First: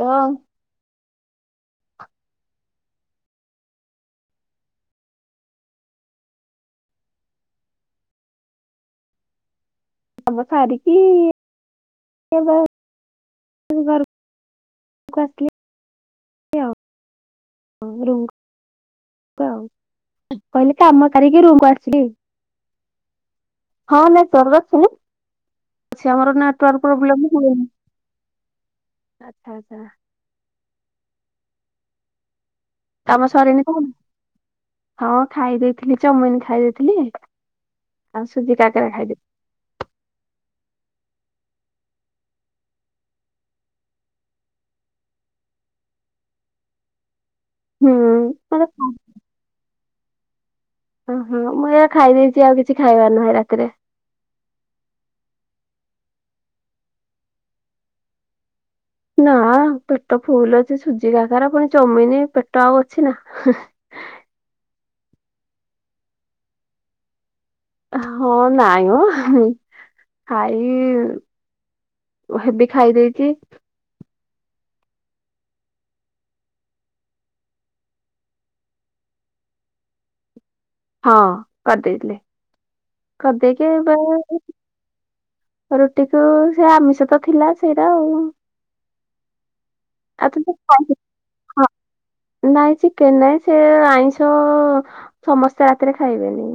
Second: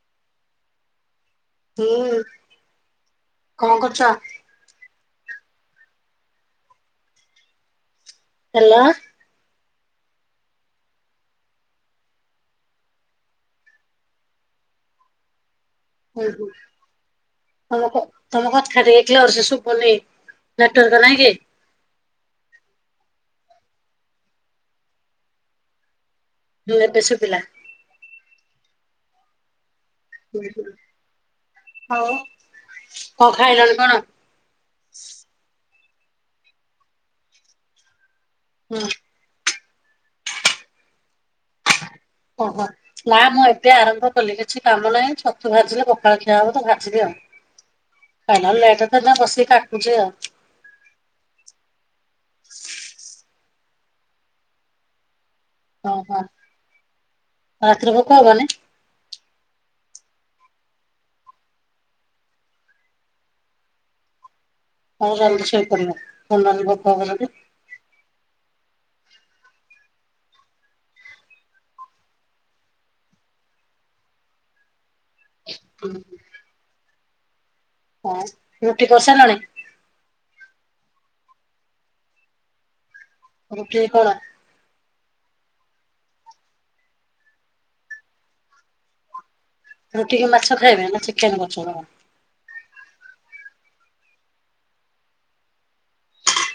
ର ଅ ହଁ କଣ କରୁଚ? ହାଲୋ। କାମ ସାରି କିି ଇ ବା ମୁଁ ଘରକୁ ଆସିଲି। ଓହୋ ଆଉ ହ ତମ କଥ ରୁମକୁ ତମ କଥା ଟିକେ କ୍ଲିୟର ସେ ଆଉ ଶୁଭୁନି। କହିଲି ନେଟୱାର୍କ କାମ ନାହିଁ କି? ସାରିକି ରୁମ କୁ ଆସିଲି। ହଁ ନେଟୱର୍କ ଆସୁନି। ଅଛି ଆମର ନେଟ ହୁଁ ନେଟୱର୍କ ଏବେ ପ୍ରୋବ୍ଲେମ ଶୁଭିଲା। ହୁଏନି। ଅଚ୍ଛା ଆଚ୍ଛା ହୁଁ ହୁଁ ହଉ। କାମ ସରିନି ତମର? ହଁ ଖାଇ ଦେଇଥିଲି ଚମିନ ଖାଇ ଦେଇଥିଲି। ଆଉ ସୁଜି ହୁଁ କାକେରା ଖାଇଲି। ଓହୋ। ନା ମୁଁ ଏବେ ଆରମ୍ଭ କଲି କିଛି କାମ ନାହିଁ ଛତୁ ଭାଜିଲେ ପଖାଳ ଖିଆ ହବ ତ ଭାଜିବି ଆଉ। ହୁଁ ଖାଇଲାବେଳୁକୁ ଲେଟ ତ ମତେ ସେଥି ପାଇଁ ବସିକି କାଟୁଚି ଆଉ। ଓହୋ ମୁଁ ଏଇକା ଖାଇ ଦେଇଚି ଆଉ କିଛି ଖାଇବାର ନାହିଁ ରାତିରେ। ଓହୋ ରାତିିରେ ଭୋକ ହବନି? ନା ପେଟ ଫୁଲ ଅଛି। ସୁଜି କାକରା ପୁଣି ଚମିନି ପେଟ ଆଉ ଅଛି ନା? ହଁ ଭଲରେ ଶୋଇ ପଡ଼ିବ [unintelligible] ହଁ ନାଇଁ ମ ଖାଇବି। ହେଭି ଖାଇ ଦେଇଚି। [inaudible] ଆଉ ରୁଟି କରି ସାଇଲଣି? ହଁ କରିଦେଇଥିଲି କରିଦେଇକି ରୁଟି ବେ କଣ ରୁଟିକୁୁ ସେ ଆମିଷ ତ ଥିଲା ସେଇଟା ଆଉ। ରୁଟି କି ଆଉ ତୁ ତ ମାଛ ଖାଇବେ ଖାଇଛୁ? ନା ଚିକେନ ହଁ, କରିଛନ୍ତି? ନାଇଁ ଚିକେନ ନାଇଁ ସେ ଆଇଁଷ ଅ ସମସ୍ତେ ରାତିରେ ଖାଇବେନି।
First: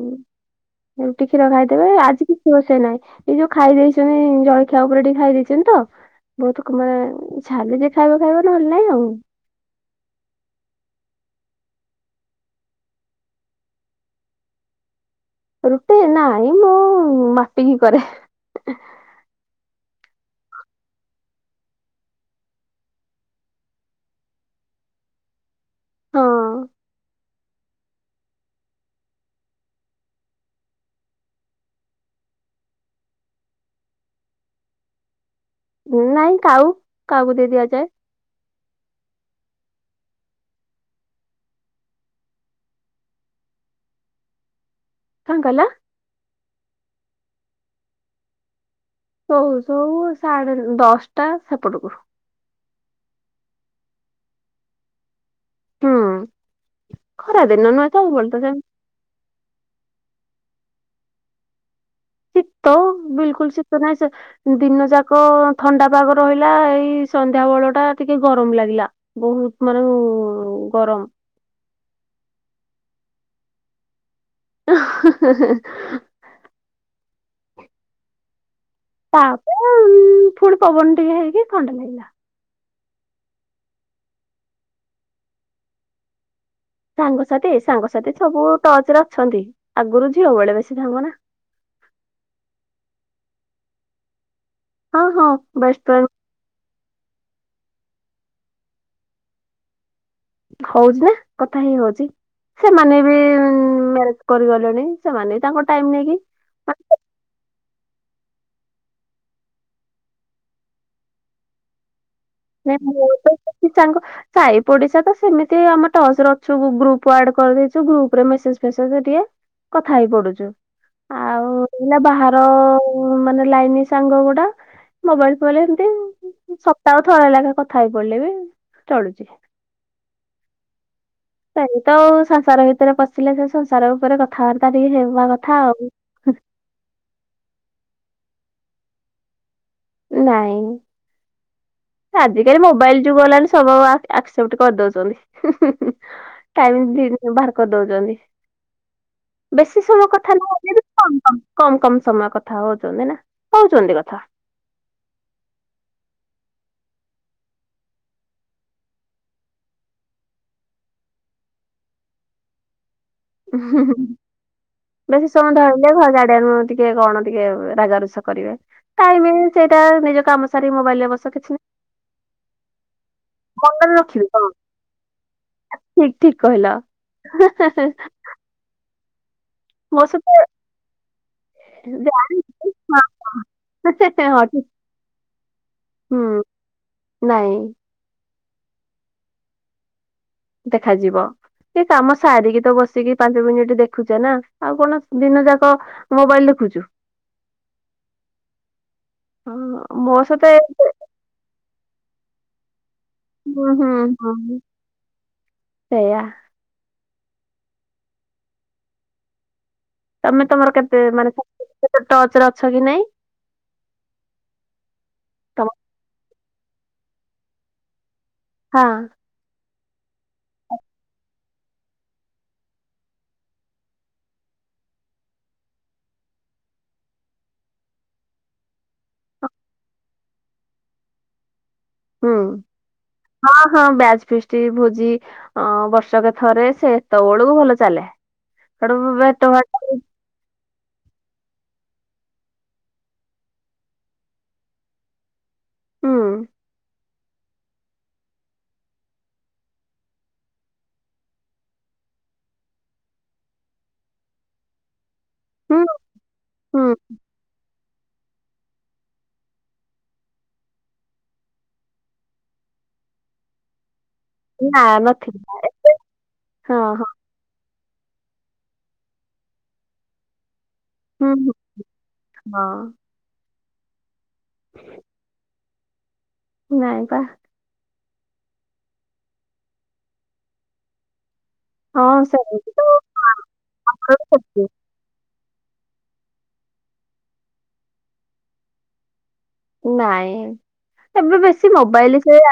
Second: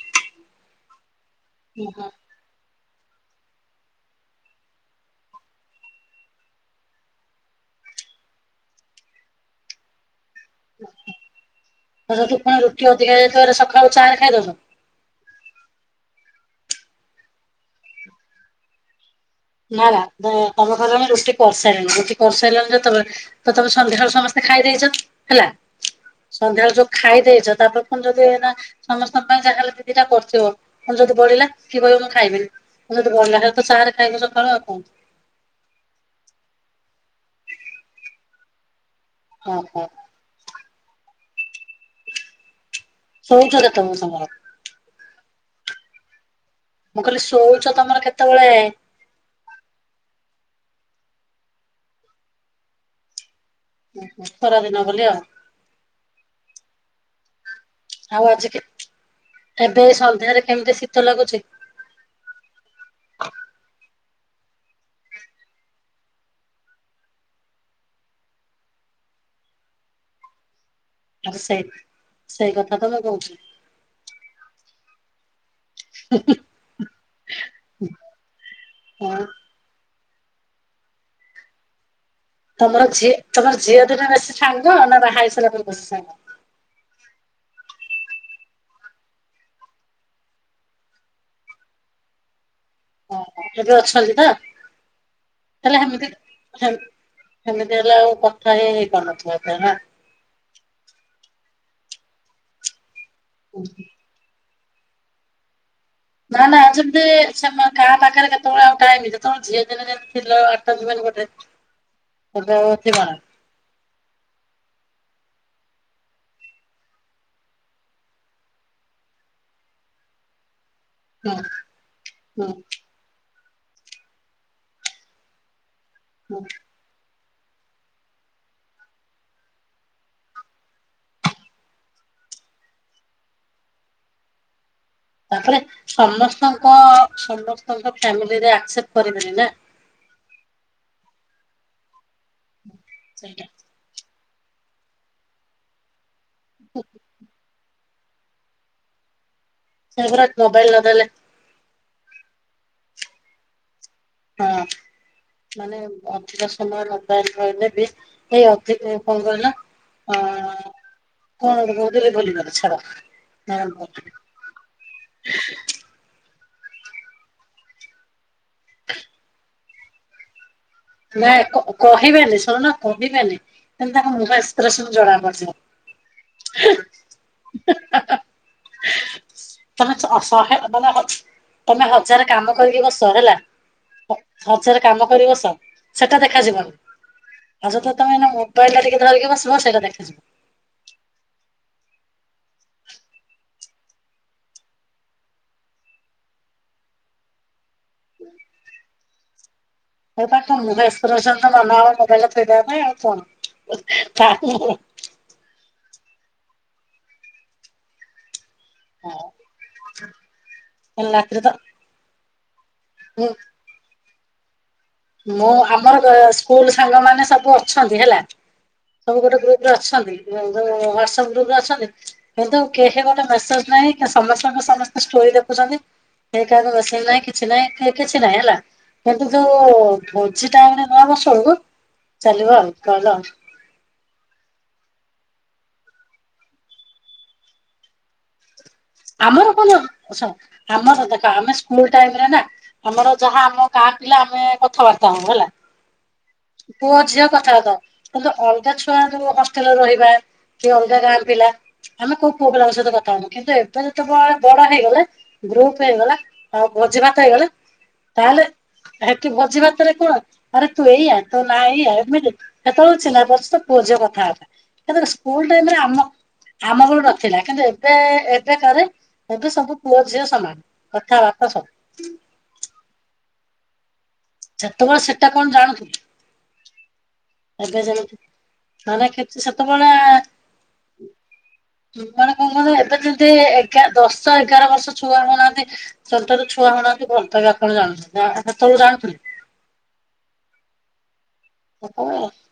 ରୁଟି କ୍ଷୀର ଖାଇଦେବେ ଓହୋ ଆଜି କିଛି ରୋଷେଇ ନାହିଁ। ଏଯଉ ଖାଇ ଦେଇଚନ୍ତି ଜଳଖିଆ ଉପରେ ଟିକେ ଖାଇ ଦେଇଚନ୍ତି ତ ବହୁତ ମାନେ ଇଚ୍ଛା ଯେ ଖାଇବ ଖାଇବ ନହେଲେ ନାଇଁ ଆଉ। ଧର ଯଉଁଦିନ ରୁଟି ଅଧିକା ହେଇ ଯାଇଥିବା ସକାଳୁ ଚା ରେ ଖାଇଦଉଚ? ରୁଟି ନାଇଁ ମୁଁ ମାପିକି କରେ। ନା ନା ତମେ କହିଲ ଆମେ ରୁଟି କରିସାରିଲୁଣି ରୁଟି କରିସାରିଲଣି ଯେତେବେଳେ ତ ତମେ ସନ୍ଧ୍ୟାବେଳୁ ସମସ୍ତେ ଖାଇ ଦେଇଚ ହେଲା ହଁ ସନ୍ଧ୍ୟାବେଳଳେ ଯୋଉ ଖାଇ ଦେଇଚ ତାପ ପୁଣି ଯଦି ଏଇନା ସମସ୍ତଙ୍କ ପାଇଁ ଯାହାହେଲେ ଦି ଦିଟା କରିଥିବ ମୁଁ ଯଦି ବଳିଲା କିଏ କହିବ ମୁଁ ଖାଇବିନି। ଯଦି ବଳିଲା ହେରା ତ ଚା ରେ ଖାଇବ ସକାଳେ ଆ କଣ କରିବ? ନାଇଁ କାଉ କାଉ କୁ ଦେଇ ଦିଆଯାଏ। ଅ ହ। ସୋଇଚ ତ ତମେ ତମର। କଣ କହିଲ? ମୁଁ କହିଲି ଶୋଉଛଚ ତମର କେତବେଳେ? ଶୋଉ ଶୋଉ ସାଢେ ଦଶଟା ସେପଟକୁ। ଖରା ଦିନ ବୋଲି ଆଉ। ହୁଁ ଖରା ଦିନ ନୁଏଁ। ଆଉ ଆଜି କେ ସନ୍ଧ୍ୟାରେ କେମିତି ଶୀତ ଲାଗୁଚି। ଶୀତ [unintelligible] ବିଲକୁଲ ଶୀତ ନାହିଁ ସେ ଦିନ ଯାକ ଥଣ୍ଡା ପାଗ ରହିଲା ଏଇ ସନ୍ଧ୍ୟା ବେଳ ଟା ଟିକେ ଗରମ ଲାଗିଲା। ବହୁତ୍ ମାନେ ଗରମ। ଆ ସେ ସେଇ କଥାତ ମୁଁ କହୁଛି। [inaudible] [inaudible] ତାପରେ ଫୁଣି ପବନ ଟିକେ ହେଇକି ଥଣ୍ଡା ଲାଗିଲା। ତମର ଝିଅ ତମର ଝଅ ଦିନେ ବେଶୀ ସାଙ୍ଗ ନା ବାହା ହେଇସାଇଲା ପରେ ବେଶୀ ସାଙ୍ଗ? ସାଙ୍ଗସାଥି ସାଙ୍ଗସାଥି ସବୁ ଟଚ୍ ରେ ଅଛନ୍ତି ଆଗରୁ ଝିଅ ବେଳେ ବେଶୀ ସାଙ୍ଗ ନା। ଏବେ ଅଛନ୍ତି ତ? ହଁ ହଁ ବେଷ୍ଟ ଫ୍ରେଣ୍ଡେ। ସେମ୍ ହେମିତି ହେଲେ ଆଉ କଥା ହେଇ ହେଇପାରୁନଥିବ ଏତେ ନାଁ? ହଉଛି ନା କଥା ହଇ ହଉଛି ସେମାନେ ବି [unintelligible] ମ୍ୟାରେଜ କରିଗଲେଣି ସେମାନେ ତାଙ୍କ ଟାଇମ ନେଇକି ନାଁ ନାଁ ଯେମିତି ସେମା କାହା ପାଖେରେ କେତେବଳେ ଆଉ ଟାଇମ ଯେତେବେଳେ ଝିଅ ଦିନେ ଯେମିତି ଥିଲ ଆଟାଜ୍ ମାନେ ଗୋଟେ [inaudible] ନାଇଁ ଥିବ ନା? ମୋର ତ ଯେତିକି ଚାଙ୍ଗ ସାଇ ପଡିଶା ତ ସେମିତି ଆମେ ଟଚ୍‌ରେ ଅଛୁ ଗ୍ରୁପ ଆଡ କରିଦେଇଚୁ ଗ୍ରୁପ ରେ ମେସେଜ ଫେସେଜ ଟିକେ। କଥା ହେଇ ପଡୁଚୁ ହୁଁ ଆଉ ଏଇନା ବାହାର ହୁଁ ଏମା ମାନେ ଲାଇନି ସାଙ୍ଗ ଗୁଡା ମୋବାଇଲ ଫୋବାଇଲି ଏମ୍ତି। [unintelligible] ସପ୍ତାହକୁ ଥରେ ଲେଖେ କଥା ହେଇପଡିଲେ ବି ଚଳୁଚି। ସେଇ ତ ସଂସାର ଭିତରେ ପସିଲେ ସେ ସଂସାର ଉପରେ କଥାବାର୍ତ୍ତା ଟିକେ ହେଉ ତାପରେ ସମସ୍ତଙ୍କ ସମସ୍ତଙ୍କ ଫ୍ୟାମିଲିରେ ଆକ୍ସେପ୍ଟ କରିବେନି ନା। ନାଇଁ ଆଜିକାଲି ମୋବାଇଲ ଯୁଗ ସେଇଟା। ହେଲାଣି ସବୁ ଆ ଆକ୍ସେପ୍ଟ କରିଦଉଛନ୍ତି ଟାଇମ ଦି ବାହାର କରିଦଉଛନ୍ତି। ବେଶୀ ସେ ସମୟ ପୁରା କଥା ନ ମୋବାଇଲ ହେଲେ ବି ନଦେଲେ କମ କମ କମ କମ ସମୟ କଥା ହଉଚନ୍ତି ନା ହଉଚନ୍ତି କଥା। ହଁ। ମାନେ ଅଧିକ ସମୟ ମୋବାଇଲ ଧଇଲେ ବି ଏଇ ଅଧିକ କଣ କହିଲ? ଆଁ କଣ ଗୋଟେ କହୁଥିଲି ଭୁଲିଗଲି ଛାଡ? ବେସି ସମୟଟା ହେଲେ ଇଏ ଘର ଝାଡିବାକୁ ଟିକେ କଣ ଟିକେ ରାଗ ରୁଷା କରିବେ ଟାଇମ ସେଇଟା ନିଜ କାମ ସରି ମୋବାଇଲରେ ବସ ନାଇଁ କିଛି କ କହିବେନି ଶୁଣୁନ କହିବେନି। କିନ୍ତୁ ଭଲରେ ତାଙ୍କ ରଖିବି ମୁହଁ ହଁ ଏକ୍ସପ୍ରେସନ ଜଣା ପଡିଯିବ ହାଁ ଠିକ ଠିକ କହିଲ। [unintelligible] ତମେ ମୋ ସହିତ ଶ-ଅ-ଶହେ ମାନେ ହ ତମେ ହଜାରେ କାମ ଜାଣିଛି। କରିକି ବସ ହେଲା। ହଁ ହ ହଁ, ଠିକ। ହଜାରେ କାମ କରିକି ବସ। ସେଟା ହୁଁ ଦେଖାଯିବନି ନାଇଁ ଆଉ ଯେତବେଳେ ତମେ ଏଇନା ମୋବାଇଲା ଟା ଟିକେ ଧରିକି ବସିବ ସେଇଟା ଦେଖାଯିବ। ଦେଖାଯିବ। ସେ କାମ ସାରିକି ତ ବସିକି ପାଞ୍ଚ ମିନିଟ୍ ଦେଖୁଚ ନା ଆଉ କଣ ଦିନ ଯାକ ମୋବାଇଲ ଦେଖୁଚୁ। [unintelligible] ହଉ ଅଁ [unintelligible] ମନହବ ମୋବଇଲ୍ ଟା ଥୋଇଦବା ପାଇଁ ଆଉ ହୁଁ କଣ [unintelligible] ସେୟା। ନାଁ। ତମେ ତମର କେତେ ମାନେ ତେ ଟଚରେ ଅଛ କି ନାଇଁ ଉୁଁ। ମୁଁ ତମ ଆମର ଗ ସ୍କୁଲୁ ସାଙ୍ଗ ମାନେ ସବୁ ଅଛନ୍ତି ହେଲା। ହଁ। ସବୁ ଗୋଟେ ଗ୍ରୁପରେ ଅଛନ୍ତି ଯୋଉ ହ୍ବାଟସପ୍ ଗ୍ରୁପ ରେ ଅଛନ୍ତି? କିନ୍ତୁ କେହି ଗୋଟେ ମେସେଜ୍ ନାହିଁ କି ସମସ୍ତଙ୍କ ସମସ୍ତେ ଷ୍ଟୋରି ଦେଖୁଚନ୍ତି। କେହି କାହାକୁ ମେସେଜ୍ ନାଇଁ କିଛି ନାଇଁ କି କିଛି ନାହିଁ ହେଲା କିନ୍ତୁ ଯୋଉ ଭୋଜିଟା ମାନେ ନ ବସୁଣୁକୁ ହୁଁ ଚାଲିବ ଆଉ ସଇଲା ଆଉ। ହଁ ହଁ ବ୍ୟାଚ୍ ଫିଷ୍ଟି ଭୋଜି ଅଁ ବର୍ଷକେ ଥରେ ସେ ଏତବେଳକୁ ଭଲ ଚାଲେ। ସେଠୁ ଭେଟ ଆମର କଣ ଭାଟ ଅଛ ଆମର ଦେଖ ଆମେ ସ୍କୁଲ ଟାଇମରେ ନା ଆମର ଯାହା ଆମ ଗାଁ ପିଲା ଆମେ କଥାବାର୍ତା ହଉଁ ହେଲା। ହୁଁ ପୁଅ ଝିଅ କଥାବାର୍ତା ହଉ। କିନ୍ତୁ ଅଲଗା ଛୁଆ ଯୋଉ ହଷ୍ଟେଲରେ ରହିବା କି ଅଲଗା ଗାଁ ପିଲା ଆମେ କୋଉ ପୁଅ ପିଲାଙ୍କ ସହିତ କଥା ହଉନ କିନ୍ତୁ ଏବ୍ ବେ ଯେତେବଏ ବଡ ହେଇଗଲେ ଗ୍ରୁପ୍ ହୁଁ ହେଇଗଲା ଆଉ ହୁଁ ଭୋଜି ଭାତ ହେଇଗଲେ ତାହେଲେ ସେଠି ଭୋଜି ଭାତରେ କଣ ଆରେ ତୁ ଏଇଆ ତୋ ନା ଏଇଆ ଏମିତି କେତେଏଳୁରୁ ଛିହ୍ନା ବର୍ଷେ ପୁଅଝିଅ କଥାଆର୍ତ୍ତା। ନା [unintelligible] ନଥିଲି ସ୍କୁଲ ଟାଇମରେ ଆମ ଆମ ହଁ ହଁ ଗ ଥିଲା କିନ୍ତୁ ଏବେ ଏବେ କାରେ ଏବେ ସବୁ ପୁଅ ଝିଅ ସମାନ ହୁଁ କଥାବାର୍ତ୍ତା ହୁଁ ସବୁ। ହଁ। ସେତେବେଳେ ସେଟା କଣ ଜାଣଥୁ ନାଇଁ ପା। ଏବେ ଯେମିତି ନଅଲେ କିଛି ସେତେବେଳେ ହଁ ମାନେ କଁ ସେମିତି କୁଅନି ତ ଏବେ ଯେମିତି ଏଗାର୍ ଆମର ଦଶ, ବି ସେମିତି। ଏଗାର ବର୍ଷ ଛୁଆ ହଉନାହାନ୍ତି ଛୋଟରୁ ଛୁଆ ହଉନାହାନ୍ତି ଭଲପାଇବା କଣ ଯାଣୁଚନ୍ତି ଆଁ ସେତେବେଳୁ ଜାଣୁଥିଲେ? ନାଇଁ ଏବେ ବେଶୀ ମୋବାଇଲି ସେତେବେଳେ ସେୟା।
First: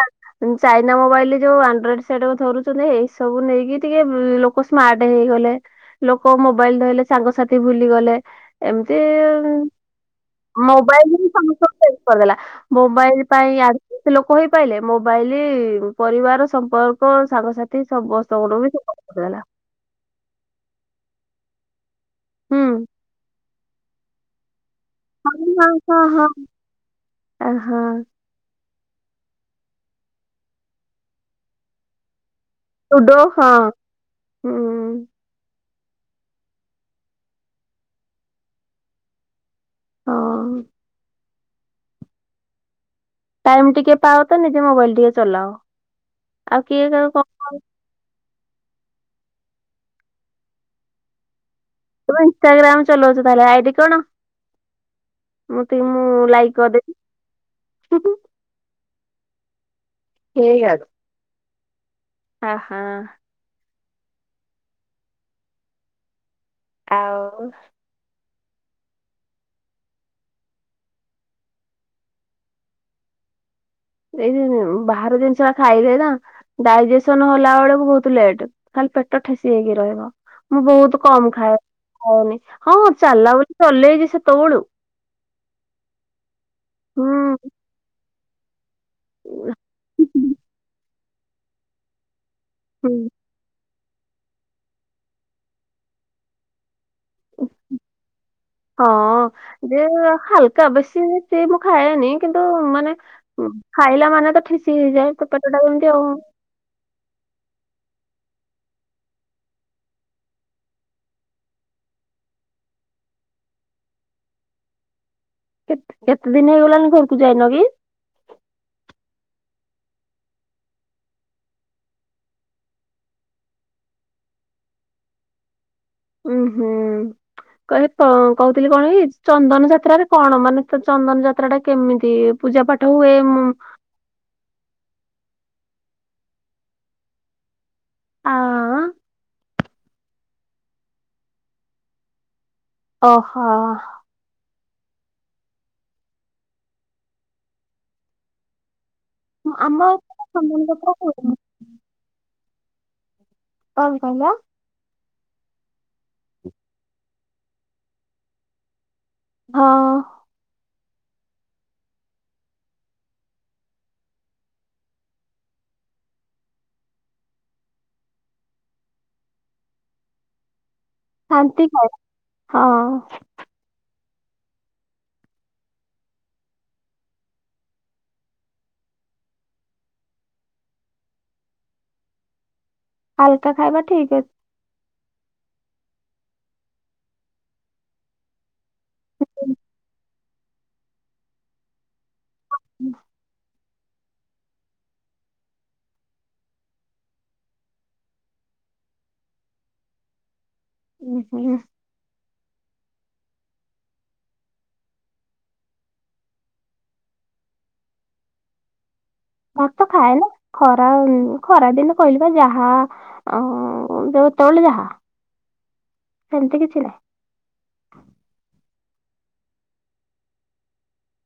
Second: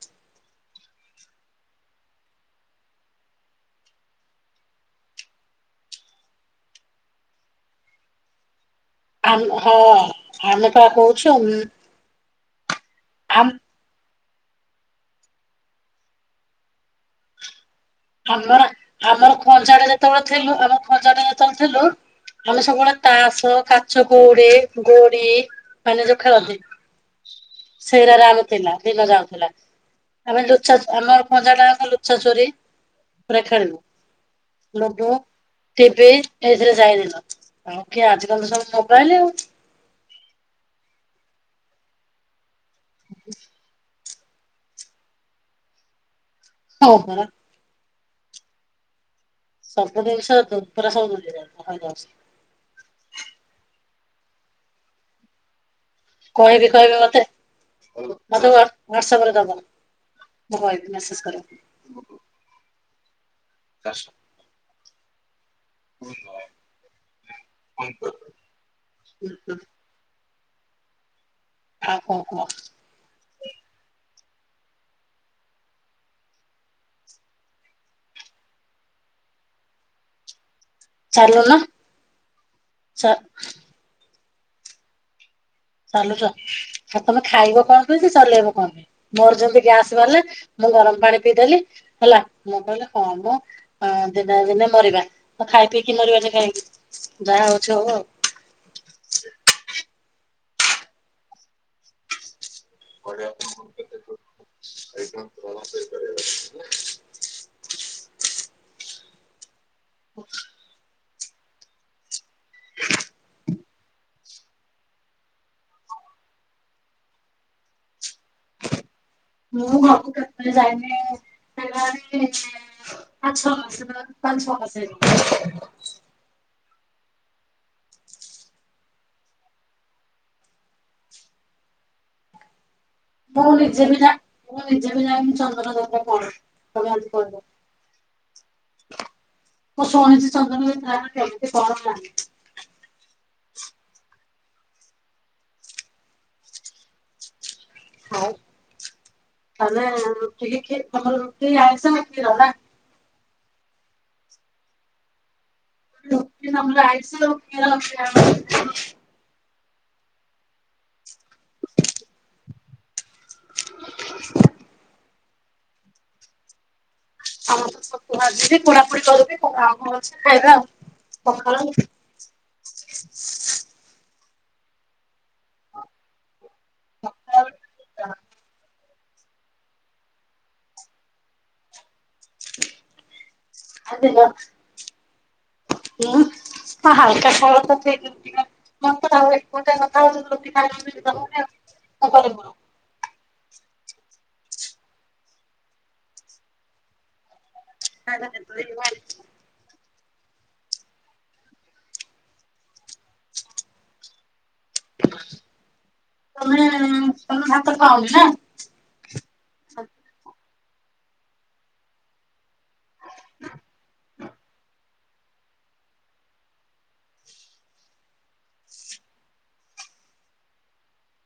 ଚାଇନା ମୋବାଇଲି ଯୋଉ ଆଣ୍ଡ୍ରଏଡ ସେଟ୍ ଧରୁଚନ୍ତି ଏଇ ସବୁ ନେଇକି ଟିକେ ଲୋ କ ସ୍ମାର୍ଟ ହେଇଗଲେ ଲୋକ ମୋବାଇଲ ଧଇଲେ ସାଙ୍ଗସାଥି ଭୁଲିଗଲେ। ଏମିତି ଆମ ହଁ ଆମେ ପା ମୋବାଇଲ ବି କହୁଛୁ ସମସ୍ତ [unintelligible] କରଦେଲା ମୋବାଇଲ ଆମ ପାଇଁ ଆ [unintelligible] ଲୋକ ହେଇପାଇଲେ ମୋବାଇଲ ପରିବାର ସମ୍ପର୍କ ସାଙ୍ଗସାଥ୍ ତି ସମସ୍ତଙ୍କ ଆମର ଠୁ ବି [unintelligible] ଆମର ଦେଲା। ଖଞ୍ଜାରେ ଯେତେବେଳେ ଥିଲୁ ଆମ ଖଜାରେ ଯେତେବେଳେ ଥିଲୁ ହୁଁ ଆମେ ସବୁବେଳେ ତାସ, କାଚ କୋଉଡି ଗୋଡି ହଁ ହଁ ହଁ ମାନେ ଯୋଉ ହଁ ଖେଳନ୍ତି ଆ, ହଁ ସେଇରା ଥିଲା ଦିନ ଯାଉଥିଲା ଆମେ ଲୁଚା ଚ ଆମର ଖଞ୍ଜାଟାଙ୍କ ଲୁଚା ଚୋରୀ ଲୁଡୋ ପୁରା ହଁ ଖେଳିଲୁ। ହୁଁ ଲୁଡୁ ଟିବି ଏଇଥିରେ ଯାଏ ଦିନ ଆ କି ଆଜି କାଲି ତ ସବୁ ମୋବାଇଲ ଆଉ। ହଁ। ହ ଟାଇମ୍ ଟିକେ ପାଅ ତ ନିଜେ ମୋବାଇଲ ଟିକେ ଚଲାଅ ଆଉ କିଏ ହଁ କାଆକୁ ପରା କ ସବୁ ଦିନିଷ ଦୁପରେ ସବୁ [unintelligible] ତ ଇନଷ୍ଟାଗ୍ରାମ୍ ଚଲଉଚୁ ତାହେଲେ ଆଇଡି କଣ? ମୁଁ ଟିକ ମୁଁ ଲାଇକ୍ କରିଦେବି। ମୋତେ ଏ ମେସେଜ୍ ରେ ଦବ ମୋ ଆଇଡି ମେସେସ୍ କରିବା ପାଇଁ। ଓ, ହଁ। ଚାଷ [inaudible] ଆଉ। [inaudible] ଆଉ କଣ କୁହ? ଏଇ ବାହାର ଜିନିଷଟା ଖାଇଲେେ ନା ଡାଇଜେସନ୍ ହେଲା ବେଳକୁ ବହୁତୁ ଲେଟ୍ ଖାଲି ପେଟ ଠେସି ହେଇକି ରହିବ। ମୁଁ ବହୁତୁ କମ୍ ଚାଲୁନ ଖାଏ ଖାଉନି ହଁ, ହଁ ଚାଲା [inaudible] ଚଲେଇଚି ସେତେବଳୁ। ଚାଲୁଚ ଆଉ ତୋମେ ହୁଁ। ଖାଇବ କଣ ପାଇଁ କି ଚାଲିବ କଣ ପାଇଁ? ମୋର ଯେମିତି ଗ୍ୟାସ୍ ବାହାରିଲା, ମୁଁ ଗରମ ପାଣି ପିଇଦେଲି ହେଲା। ମୁଁ କହିଲି ହୁଁ ହଁ ମୁଁ ହଁ ଦିନେ ନା ଦିନେ ମରିବା। ତ ଖାଇ ପିଇକି ମରିବା ନି କାହିଁକି ଯାହା ହଉଛି ଆଉ। ହଁ ଯେ ହାଲକା ବେଶୀ ବେଶୀ ମୁଁ ଖାଏନି। କିନ୍ତୁ ମାନେ ଏମ୍ ଖାଇଲା ମାନେ ତ ଠେସି ହେଇଯାଏ ତ ପେଟଟା ଏମତି ଆଉ। [unintelligible] କେତ କେତେ ଦିନ ହେଇଗଲାଣି ଘରକୁ ଯାଇନ କି? ମୁଁ ଘର କୁ କେବେ ଯାଇନି ହେଇଗଲାଣି ସେ ପାଛ ପାଞ୍ଚ ଛଅ ମାସ ହେଇ [inaudible] ଅଁ, ହଁ। କହି କ-କହୁଥିଲି କଣ କି ଚନ୍ଦନ ଯାତ୍ରାରେ କଣ ମାନେ ତ ଚନ୍ଦନ ଯାତ୍ରା ଟା କେମିତି ପୂଜା ପାଠ ହୁଏ। ମୁଁ ଜାଣିନା ମୁଁ ନିଜେ ବି ଜା, ମୁଁ ନିଜେ ବି ଜାଣିନି ଚନ୍ଦନ ଯାତ୍ରା କଣ? ତୋମେ ଆଜି କହିଲ। ଆ ମୁଁ ଶୁଣିଛି ଚନ୍ଦନ ଯାତ୍ରା, କେମିତି କଣ ଜାଣିନି। ଓହୋ। ହଉ, ତାନେ ଆମ ଏପଟେ ରୁଟି ଚନ୍ଦନ କି କ୍ଷୀ ଯାତ୍ରା ତୋମର ହୁଏନି ରୁଟି ଆଇ ସାଙ୍ଗେ କ୍ଷୀର ନା? କଣ କହିଲ? ରୁଟି ନହେଲେ ଆଇଁଷ ଆଉ କ୍ଷୀର ଅଛି ନା ଆମର [inaudible] ହଁ। ଆ, ମୁଁ ତ ସତୁ ଭାଜିବି, ପୁଡାପୁଡି କରିକି ତ ଆଉ କଣ ଅଛି ଖାଇବା। ପଖାଳ ହେମତି ଖାଏ, ହଁ। [inaudible] ହାଲକା ଖାଇବା ଆଉ ଠିକ୍ ଅ ମୁଁ ତ ହାଲକା ଖାଇବା ଟା ଠିକ୍। [inaudible] ମୋତେ ବେଳେବେଳେ [inaudible] ଅଛି। ଥଣ୍ଡା ହଉଚୁ ତ ରୁଟି ଖାଇ ଦଉଚି [unintelligible] ତ କରିବୁ କଣ। ନା। ଖାଇବା ତେନ୍ତୁଳି ଭାରିଛି। ଏ ହଁ। ତୋମେ ତୋମେ ଭାତ ଖାଅନି ନା? ଭାତ ତ ଖାଏ ନା। ଖରା ଉଁ, ଖରା ଦିନ କହିଲି ପା ଯାହା ହା ଅଁ, ଯେତୋଳେ ଯାହା ସେମିତି କିଛି ନାହିଁ।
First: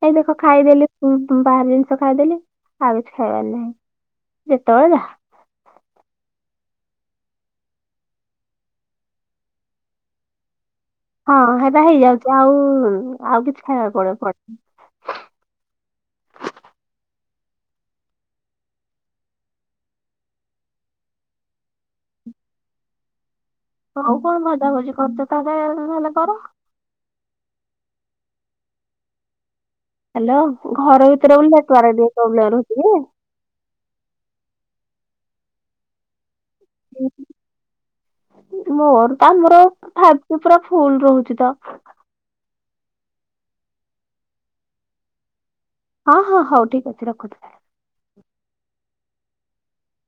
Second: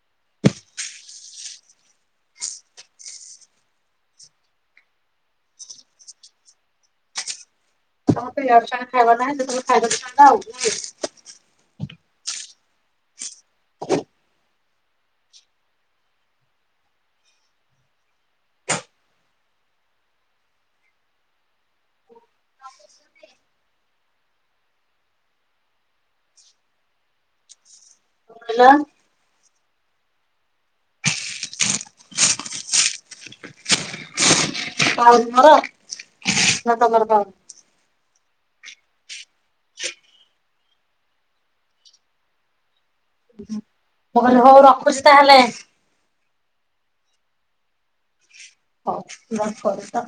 ଏଇ ଦେଖ ଖାଇଦେଲି ଉଁ, ପୁଁ, ବାହାର ଜିନିଷ ଖାଇଦେଲି ଆଉ କିଛି ଖାଇବାର ନାହିଁ। ଯେତବେଳେ ଯାହା। ତୋମର ତ ଇଆଡୁ ସିଆଡେ ଖାଇବ ନାହିଁ। ଯେତେବେଳେ ଖାଇଦଉଛ ହେଲା ଆଉ ନାଇଁ? ହଁ ହେରା ହେଇଯାଉଛି ଆଉ ଆଉ କିଛି ଖାଇବାକୁ ପଡ ପଡ ହଉ କଣ ଭଜା ଭୋଜି କରିଛ ତା ହେଲେ କର। ହେଲା। ହ୍ୟାଲୋ ଘର ଭିତରେ ବୋଲି ନେଟୱାର୍କ ପ୍ରୋବ୍ଲେମ ରହୁ କି? ପାଉନି ମର, ନା ତମର ରହୁଛି ପାଉନି। ମୋର ତ ଆମର ଫାଇଟି ପୁରା ଫୁଲ ରହୁଛି ତ। ମୁଁ କହିଲି ହଉ ରଖୁଛି ତାହେଲେ। ହଁ ହଁ ହଉ ଠିକ ଅଛି ରଖ ତା ହେଲେ। ହଉ [unintelligible] ତ